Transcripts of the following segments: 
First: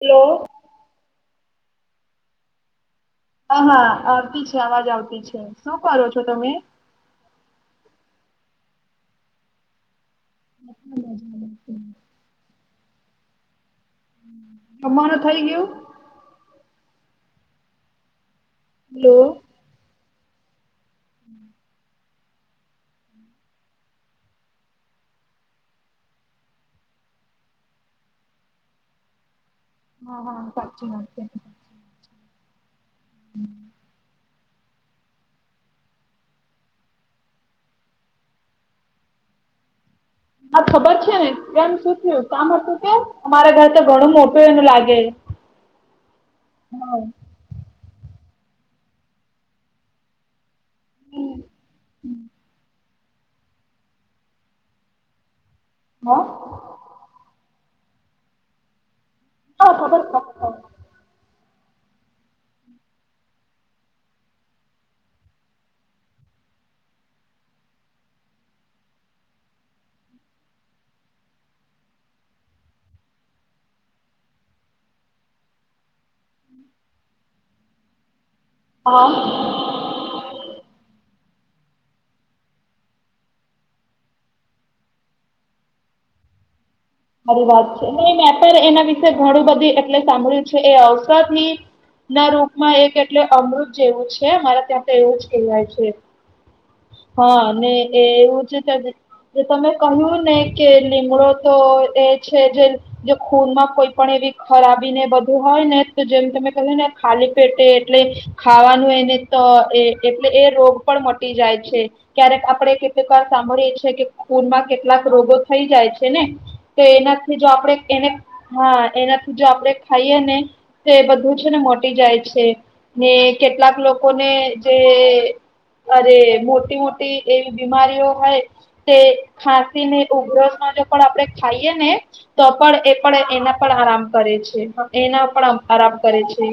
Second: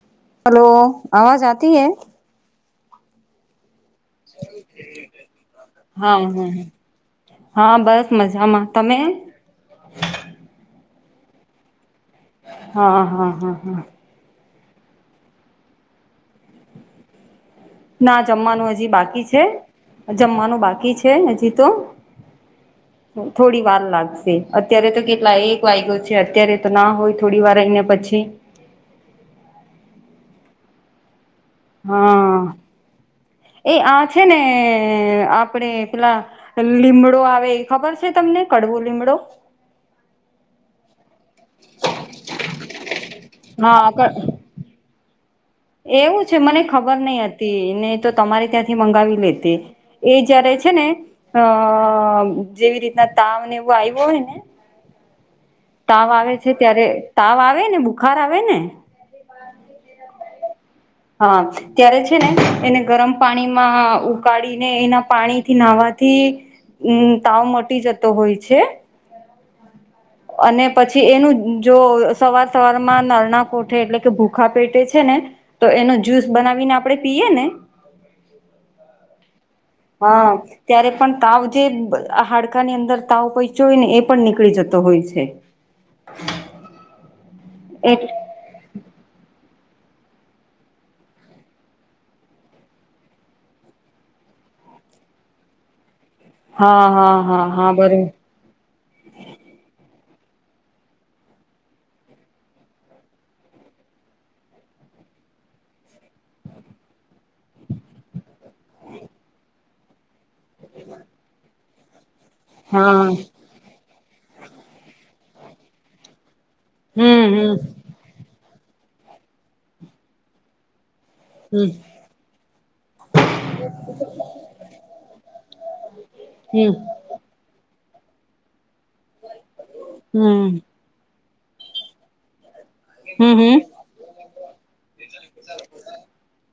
Hello. Hello અવાજ આતી હૈ. હ હા આવતી છે, અવાજ આવતી છે, શું કરો હા છો. હા તમે હા બસ મજામાં તમે, મજા લેતી, હા, હા, હા, હા. તમારે થઈ ગ્યુ. ના જમવાનું હજી હેલો બાકી છે, હા જમવાનું બાકી બાકી છે, હજી તો થોડીવાર લાગશે અત્યારે તો કેટલા એક વાગ્યો છે, અત્યારે તોના હોય થોડીવાર રઈને પછી, હા, હા સાચી વાત છે. હા એ આ છે, ને આપડે પેલા લીમડો આવે એ ખબર છે, તમને કડવો લીમડો. હા ખબર છે, ને કેમ શું થ્યુ કામ હતું કે અમારા ઘર તો ઘણું હા મોટું એનું લાગે, એવું છે, મને ખબર હા નહિ હતી નએતો તમાર ત્યાંથી મંગાવી લેતી. એ જયારે છે, ને અ હા જેવી રીતના તાવને એવું આવ્યું હોય ને. તાવ આવે છે, હા ત્યારે તાવ આવે ને બુખાર આવેને. હવ ખબર છે. હા ત્યારે છે, ને એને ગરમ પાણીમાં ઉકાળીને એના પાણીથી નાહવાથી. તાવ મટી જતો હોય છે, અને પછી એનું જો સવાર સવારમાં નરણાં કોઠે એટલે કે ભૂખા પેટે છે, ને તો એનો જ્યુસ બનાવીને આપણે પીએને, હા હા ત્યારે પણ તાવ જે હાડકાની અંદર તાવ પોચ્યો હોયને એ પણ નીકળી જતો હોય છે. સારી છે, એટ નહી મેં પણ એના વિશે ઘણું બધું એટલે સાંભળ્યું છે. એ અવસઘી ના રૂપમાં એક એટલે અમૃત જેવું છે, મારે ત્યાંતો એવું જ કહેવાય છે. હા મે એ એવું છે, કે જે તમે કહ્યુંને કે લીમડો તોએ છે, જે જો ખૂનમાં કોઈ પણ એવી ખરાબી ને બધું હોયને તો જેમ તમે કહું ને ખાલી પેટે એટલે ખાવાનું એને તોએ, એટલે એ રોગ પણ મટી જાય છે, ક્યારેક આપડે હા કેટલીક વાત સામ બરે છે કે ખૂનમાં કેટલાક રોગો થઈ જાય છે ને તો હમ એનાથી જો હમ આપડે એને હા એનાથી જો આપણેે ખાઈએ નેતો બધું છે ને હમ મટી જાય છે. ને કેટલાક લોકો ને જે અરે હમ મોટી મોટી એવી બીમારીઓ હોય તે ખાસી ને હમ ઉધરસ માટે પણ આપણે ખાઈએ ને તો પણ એ પણ હમ એના હમ પણ આરામ કરે છે. એના પણ આરાપ કરે છે.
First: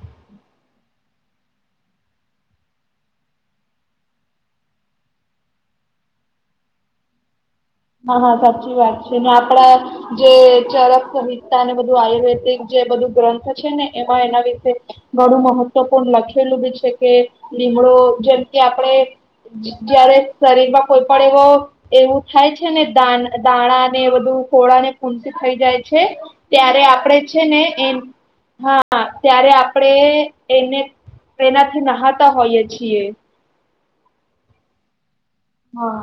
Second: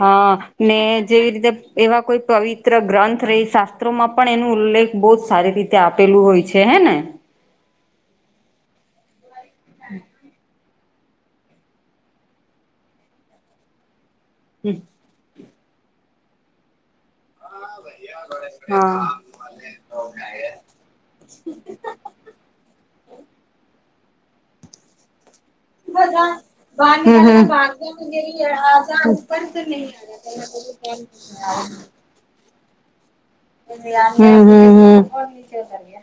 હા ને જેવી રીતે એવા કોઈ પવિત્ર ગ્રંથ રહી શાસ્ત્રોમાં પણ એનો ઉલ્લેખ બહુ જ સારી રીતે આપેલું હોય છે, હે ને હા હા સાચી વાત છે ને આપડા જે ચરક સહિ તા બધું આયુર્વેદિક જે બધું ગ્રંથ છે ને એમાં એના વિશે ઘણું મહત્વપૂર્ણ લખેલું બી છે કે લીમડો જેમ કે આપડે હા જયારે શરીરમાં કોઈ પણ એવો એવું થાય છે ને દાણા ને બધું ખોળા ને ઊટી થઈ જાય છે ત્યારે આપડે છે ને એ હા ત્યારે આપણે એને એનાથી નહતા હોઈય છીએ હમ્મ હમ્મ હમ્મ હા.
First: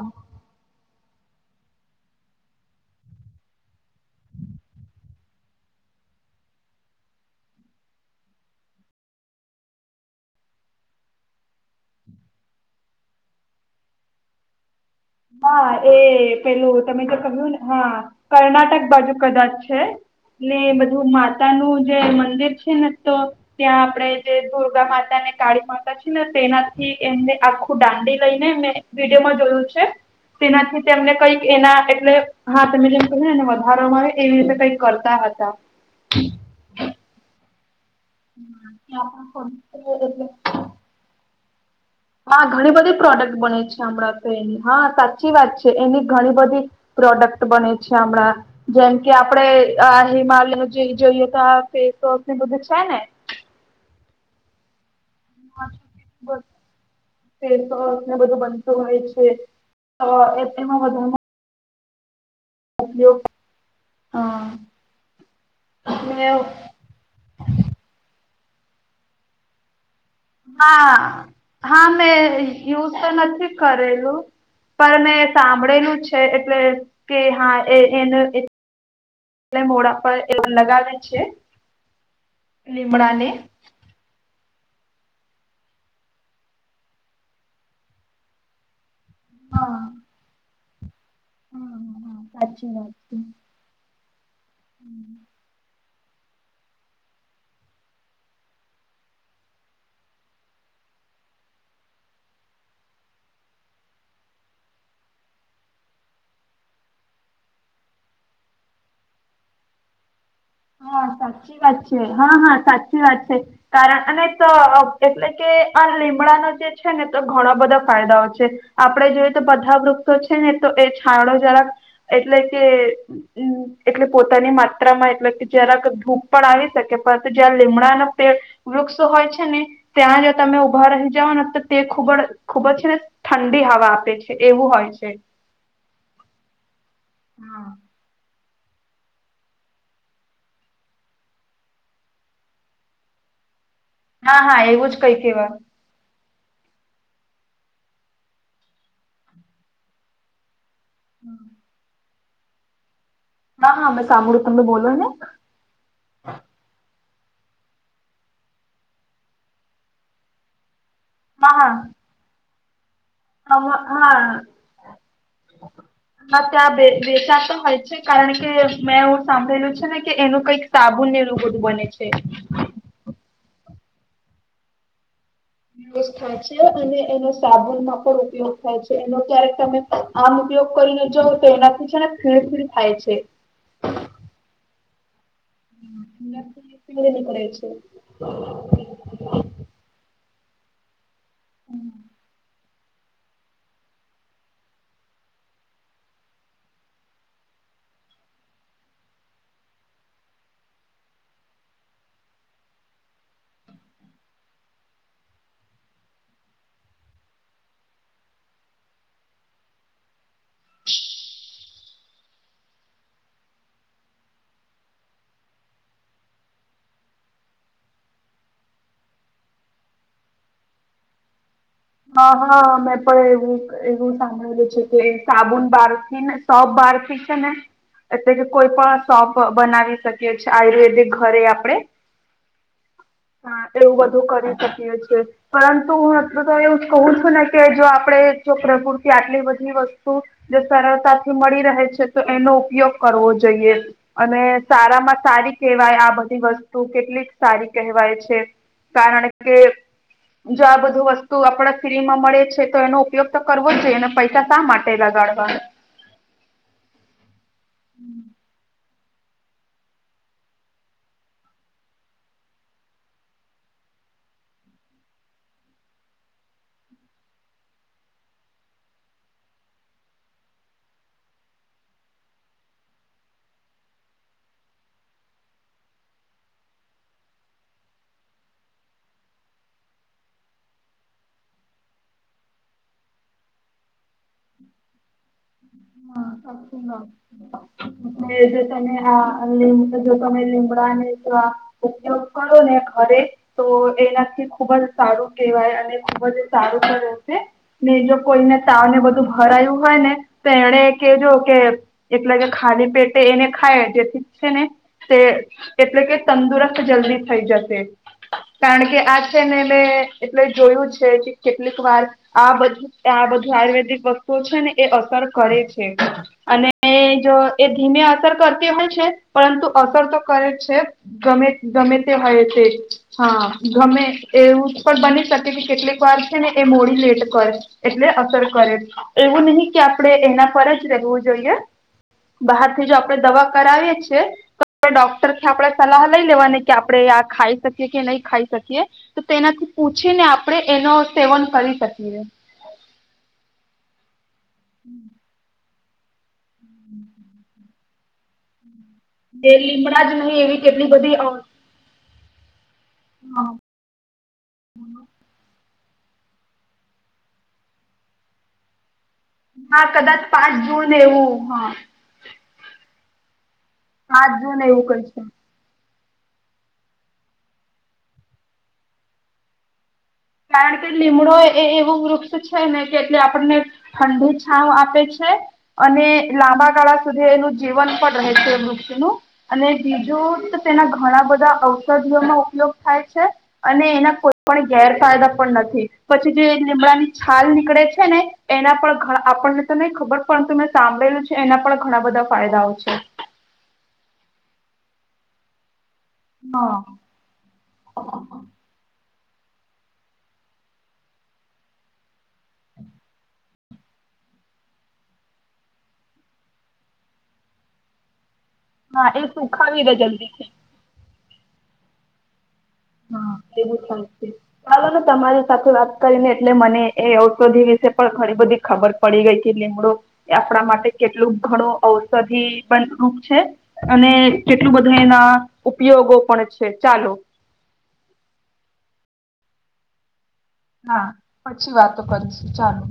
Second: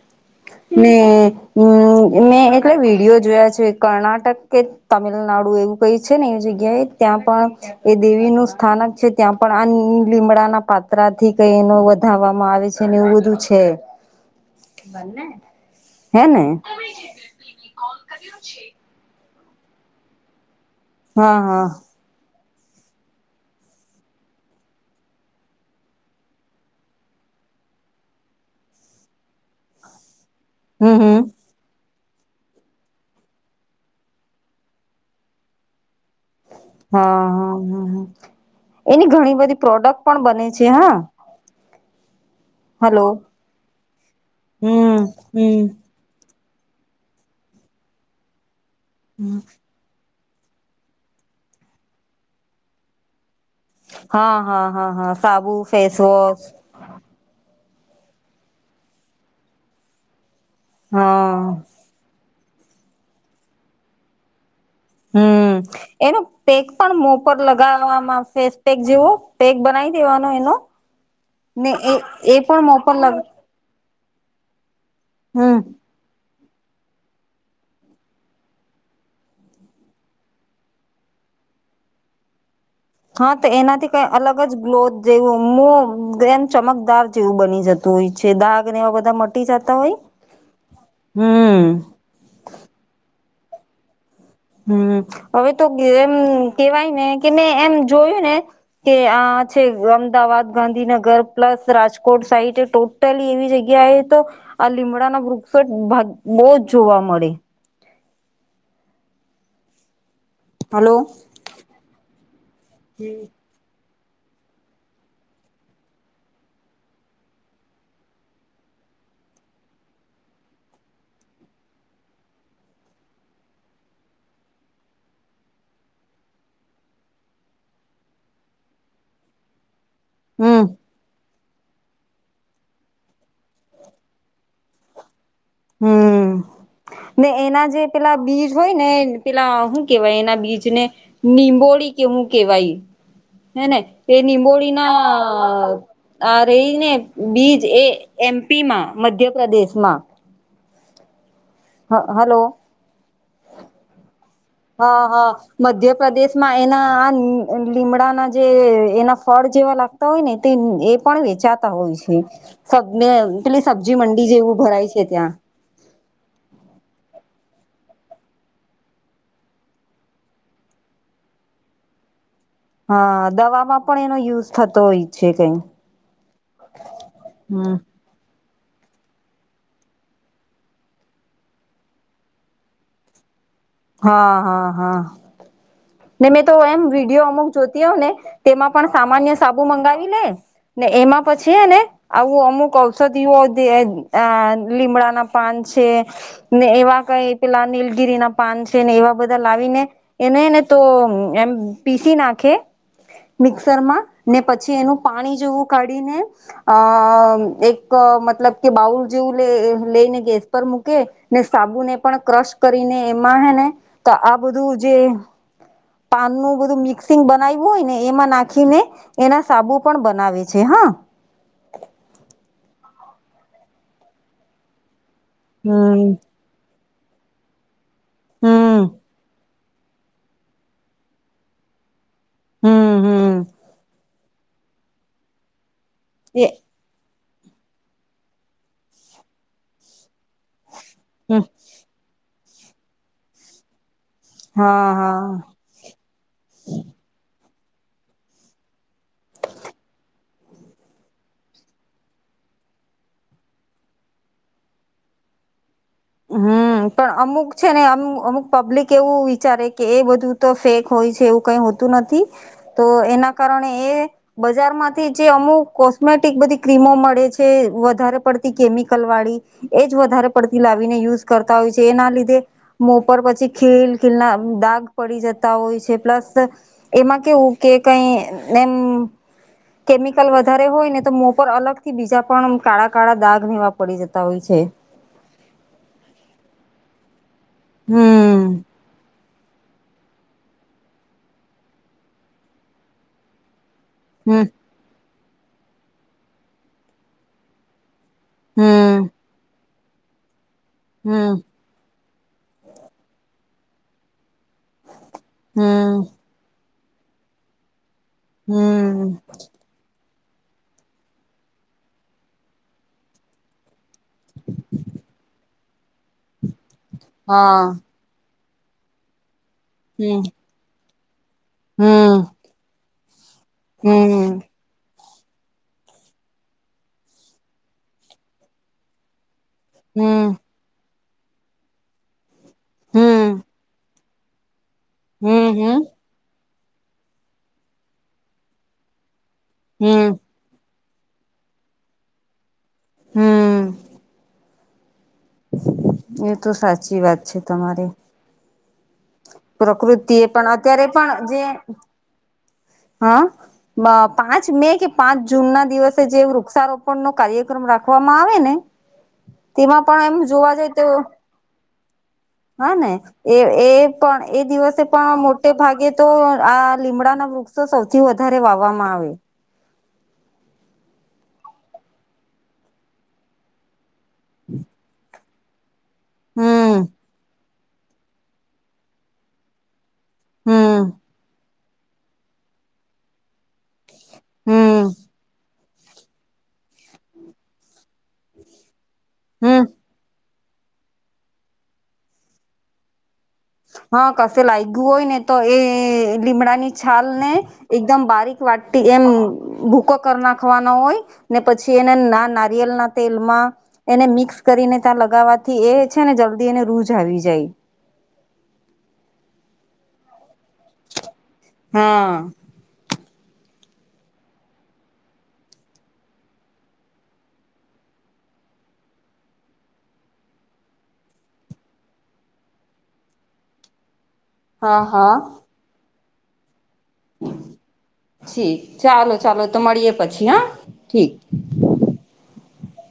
[unintelligible] મેં એટલે વિડીયો જોયા છે કર્ણાટક કે તમિલનાડુ એવું કઈ છે ને એવી જગ્યાએ ત્યાં પણ એ દેવી નું સ્થાનક છે ત્યાં પણ આ લીમડાના પાત્રા થી કઈ નો વ ધાવામાં આવે છે ને એવું બધુ છે. હા એ હે ને પેલું તમે ક્યું ને હા કર્ણાટક બાજુ કદાચ છે ને બ ધુ હા માતા હા નું જે મંદિર છે ને તો ત્યાં આપણે જે દુર્ગા માતા ને કાળી માતા છે ને તેનાથી એમને આખું દાંડી લઈને એને વિડીયોમાં જોયું છે તેનાથી હમ તેમને હમ કઈ એના એટલે હાથ મિનટ ને એને વધારો મળે એવી રીતે કઈક કરતા હતા. હા હા હ હ એની ત્યાં ઘણી બધી પણ પ્રોડક્ટ પવિત્ર પણ એટલે બને છે હા. હા ઘણી બધી હલો પ્રોડક્ટ બને છે હમણાં તો એની હા હમ સાચી વાત હમ છે, એની ઘણી બધી પ્રોડક્ટ બને છે હમણાં જેમ કે આપડે આ હિમાલય જે જોઈએ તો ફેસવોશ બધું છે ને હા હા હા સાબુ ફેસવોશ ફેસવોશ ને બધું બનતું હોય છે એ એમાં બધા મા હા હા. હમ્મ એનો પેક પણ મોપર લગાવવામાં ફેસ પેક જેવો પેક બનાવી દેવાનું. હા હા મેં એ પણ મો યુજ પર તો લગ નથી કરેલું પણ મેં હમ સાંભળેલું છે એટલે કે હા એ એન એટલે મોડા પર એ લોગ લગાવે છે. હા તો એનાથી અલગ જ ગ્લોથ જેવું મુ એમ ચમકદાર જેવું બની જતું હોય છે દાગ ને એવા બધા જતા હોય હા હમ્મ. હા સાચી વાત છે. હમ્મ હવે તો ગેમ કેવાય ને કે એમ જોયું ને કે આ છે અમદાવાદ ગાંધીનગર પ્લસ રાજકોટ સાઈડ તો પહેલી એવી જગ્યાએ તો આ લીમડાના વૃક્ષોટ બહું જ જોવા મળે. હલો હા સાચી વાત છે હા હા સાચી વાત છે. કારણ અને એટલે કે આ લીમડાનો જે છે ને તો ઘણા બધા ફાયદાઓ છે. આપડડે જોઈએ તો બધા વૃક્ષો છે ને તો એ છાયડો જરાક- એટલે કે એટલે પોતાની માત્રામાં એટલે કે જરાક ધૂપ પણ આવી શકે, પરંતુ જયારે લીમડાનો વૃક્ષ હોય છે ને ત્યાં જો તમે હમ ઉભા રહી જાઓ ને તો તે ખૂબ જ ખૂબ જ છે ને ઠંડી હવા આપે છે, એવું હોય છે. હમ્મ ને હા એના જે પેલા બીજ હોય ને પેલા શું કેવાય એના બીજને નિંબોળી કેવું કેવાય હેને એ હા હા એવું જ કઈ કેવાય. નિંબોળીના આ રહી ને બીજ એ એમપીમાં મધ્યપ્રદેશમાં [inaudible] હા હલો. હા હા મેં સાંભળ્યું તમને બોલો હા ને હા મધ્યપ્રદેશમાં એના આ લીમડાનો જે એના ફળ જેવા લાગ હોય ને તે એ પણ હા વેચાતા હા હોય છે. એટલે હમ, સબ્જી હા. મંડી જેવું ભરાય છે ત્યાં માં ત્યાં વેચાતો હોય છે કારણ કે મેં એવું સાંભળેલું છે ને કે એનું કઈક સાબુન ને એવું બધું બને છે. હા દવામાં પણ એનો યુઝ થતો હોય છે કઈ વ થાય છે અને એનો હમ સાબુનમાં પણ ઉપયોગ થાય છે એનો ક્યારેક તમે આમ ઉપયોગ કરીને જાવ તો એનાથી છે ને ફિલ્મ ફિલ્મ થાય છે. હા હા હા. ને મેં તો એનાથી એમ ફીણ વિડીયો નીકળે અમુક છે. જોતી હોય ને તેમાં પણ સામાન્ય સાબુ મંગાવી લે ને એમાં પછીને આવું અમુક અ ઔષધિઓ અ લીમડાના પાન છે ને એવા કઈ પેલા નીલગીરીના પાન છે, ને એવા બધા લાવી ને એને હેને તો એમ પીસી નાખે. મિક્સરમાં ને પછી એનું પાણી જેવું કાઢિ નાખે અ એક મતલબ કે બાઉલ જેવું લઈને ગેસ પર મૂકે. ને સાબુને પણ ક્રશ કરીને એમાં હે ને તો આ બધું જે પાનનું બધું મિક્સિંગ બનાવ્યું હોય ને એમાં નાખીને એના સાબુ પણ બનાવે છે હા. હા હા મેં પણ એવું એવું સાંભળેલું છે કે સાબુન બાર હમ થી ને સોપ બારથી છે ને એટલે કે કોઈ હમ પણ સોપ બનાવી શકીએ છીએ આયુર્વેદિક ઘરે આપણે હમ હમ હા એવું બધું કરી શકીએ છીએ પરંતુ [unintelligible] એ તો એવું કહું છું ને કે જો આપડે જો પ્રકૃતિ આટલી બધી વ સ્તુ સરળતાથી મળી રહે છે તો એનો ઉપયોગ કરવો જોઈએ. અને હા સારામાં હા સારી કહેવાય આ બધી વસ્તુ કેટલીક સારી કહેવાય છે, કારણ કે જો આ બધું વસ્તુ આપડ ફ્રીમાં મળે છે તો એનો ઉપયોગ તો કરવો જોઈએ અને પૈસા શા માટે લગાડવા. હમ્મ પણ અમુક છે ને અમુ અમુક પબ્લિક એવું વિચારે કે એ બધું તો ફેક હોય છે એવું કઈ હોતું નથી તો એના કારણે એ બજારમાંથી જે અમુક કોસ્મેટિક બધી ક્રીમો મળે છે વધારે પડતી કેમિકલવાળી એજ વધારે પડતી લાવીને યુઝ કરતા હોય છે એના લીધે મોં પર પછી ખીલ ખીલના દાગ પડી જતા હોય છે પ્લસ એમાં કેવું કે કઈ એમ કેમિકલ વધારે હોય ને તો મોં પર અલગથી બીજા પણ કાળા કાળા દાગ એવા પડી જતા હોય છે. [inaudible] [unintelligible] હમ્મ. [inaudible] [unintelligible] ઉપયોગ કરોને ઘરે તો હમ એનાથી ખૂબ જ સારું કહેવાય અને ખૂબ જ સારું પણ રહેશે, ને જો કોઈને તાવને હમ બધું ભરાયું હોય ને તો તેને કેેજો હમ કે એટલે કે ખાલી પેટે એને ખાઈએ જેથી છે ને તે હમ એટલે કે તંદુરસ્ત જલ્દી થઈ જશે કારણ કે હમ આ છે ને મે એટલે જોયું છે કે કેટલીકવાર આ બધું આ બધું આયુર્વેદિક વસ્તુઓ છે ને એ અસર કરે છે અને જો એ હા ધીમે અસર કરતી હોય છે પરંતુ અસર તો હમ કરે જ છે, ગમે, ગમે તે હમ હોય તે હા ગમે હમ એવું પણ બની શકે કે કેટલીકવાર છે ને મોડું લેટ કરે, એટલે અસર કરે એવું નહીં કે આ હમ પડે હમ એના પર જ રહેવું જોઈએ. બહારથી જો આપણે હમ દવા કરાવીએ છીએ ડોક્ટરથી આપડે હમ સલાહ લઈ લેવાની કે આપડે આ ખાઈ શકીએ કે નહીં ખાય શકીએ. તો તેનાથી હમ પૂછીને આપડે એનો સેવન કરી શકીએ. હમ્મ. [inaudible] એ તો સાચી વાત છે તમારી તે લીમડા પ્રકૃતિ જ એ નહીં પણ એવી અત્યારે કેટલી બધી અ હ મ પાંચ મે કે પાંચ જૂનના દિવસે જે વૃક્ષારોપણનો કાર્યક્રમ રાખવામાં આવે ને? તેમાં હા પણ, એમ કદાચ જોવા પાંચ જઈએ તો જૂન એવું હા હા ને, એ એ પણ પાંચ એ જૂન દિવસે એવું કઈ પણ છે મો ટેભાગે તો આ લીમડાના વૃક્ષો સૌથી વધારે વાવવામાં આવે. કારણ કે લીમડો એવું વૃક્ષ છે ને કે આપણને ઠંડી છાંવ આપે છે. અને હમ લાંબાગાળા સુધી એનું જીવન પણ રહે છે વૃક્ષનું અને બીજું તેના હમ ઘણાં બધા ઔષધિઓમાં ઉપયોગ થાય છે અને એના કોઈપણ ગેર હમ પણ નથી. પછી જે લીમડાની છાલ નીકળે છે ને એના પણ હમ આપણને તો નય ખબર પણ તમ સાંભળેલું છે એના પણ ઘણાં બધા ફાયદાઓ છે. હા, કસે લાયગુ હોય ને, તો એ લીમડાની હા છાલને.... એકદમ બારીક વાટી એમ ભૂકો કરી નાખવાનો હોય છે ને, પછી એને નાની... નારિયેળના તેલમાં. એને મિક્સ કરીને ત્યાં લગાવવાથી એ છે ને જલ્દી એને રૂઝ આવી જાય છે. હા, એ સુખાવી દે જલદી... હા.... હા, એવું થાય છે. ચાલો ને, તમારી સાથે વાત કરીને એટલે મને એ ઔષધિ વિશે પણ ઘણી બધી ખબર પડી. પડી ગઈ કે લીમડો આપણા માટે કેટલો ઘણો ઔષધીય પણ ખૂબ છે. અને કેટલું હા બધું હા એના ઉપયોગો પણ છે ચાલો.. છે. ચાલો ચાલો તો, મળીયે પછી હા... હા, ઠીક પછી ફરી વાતો કરીશું. ચાલો.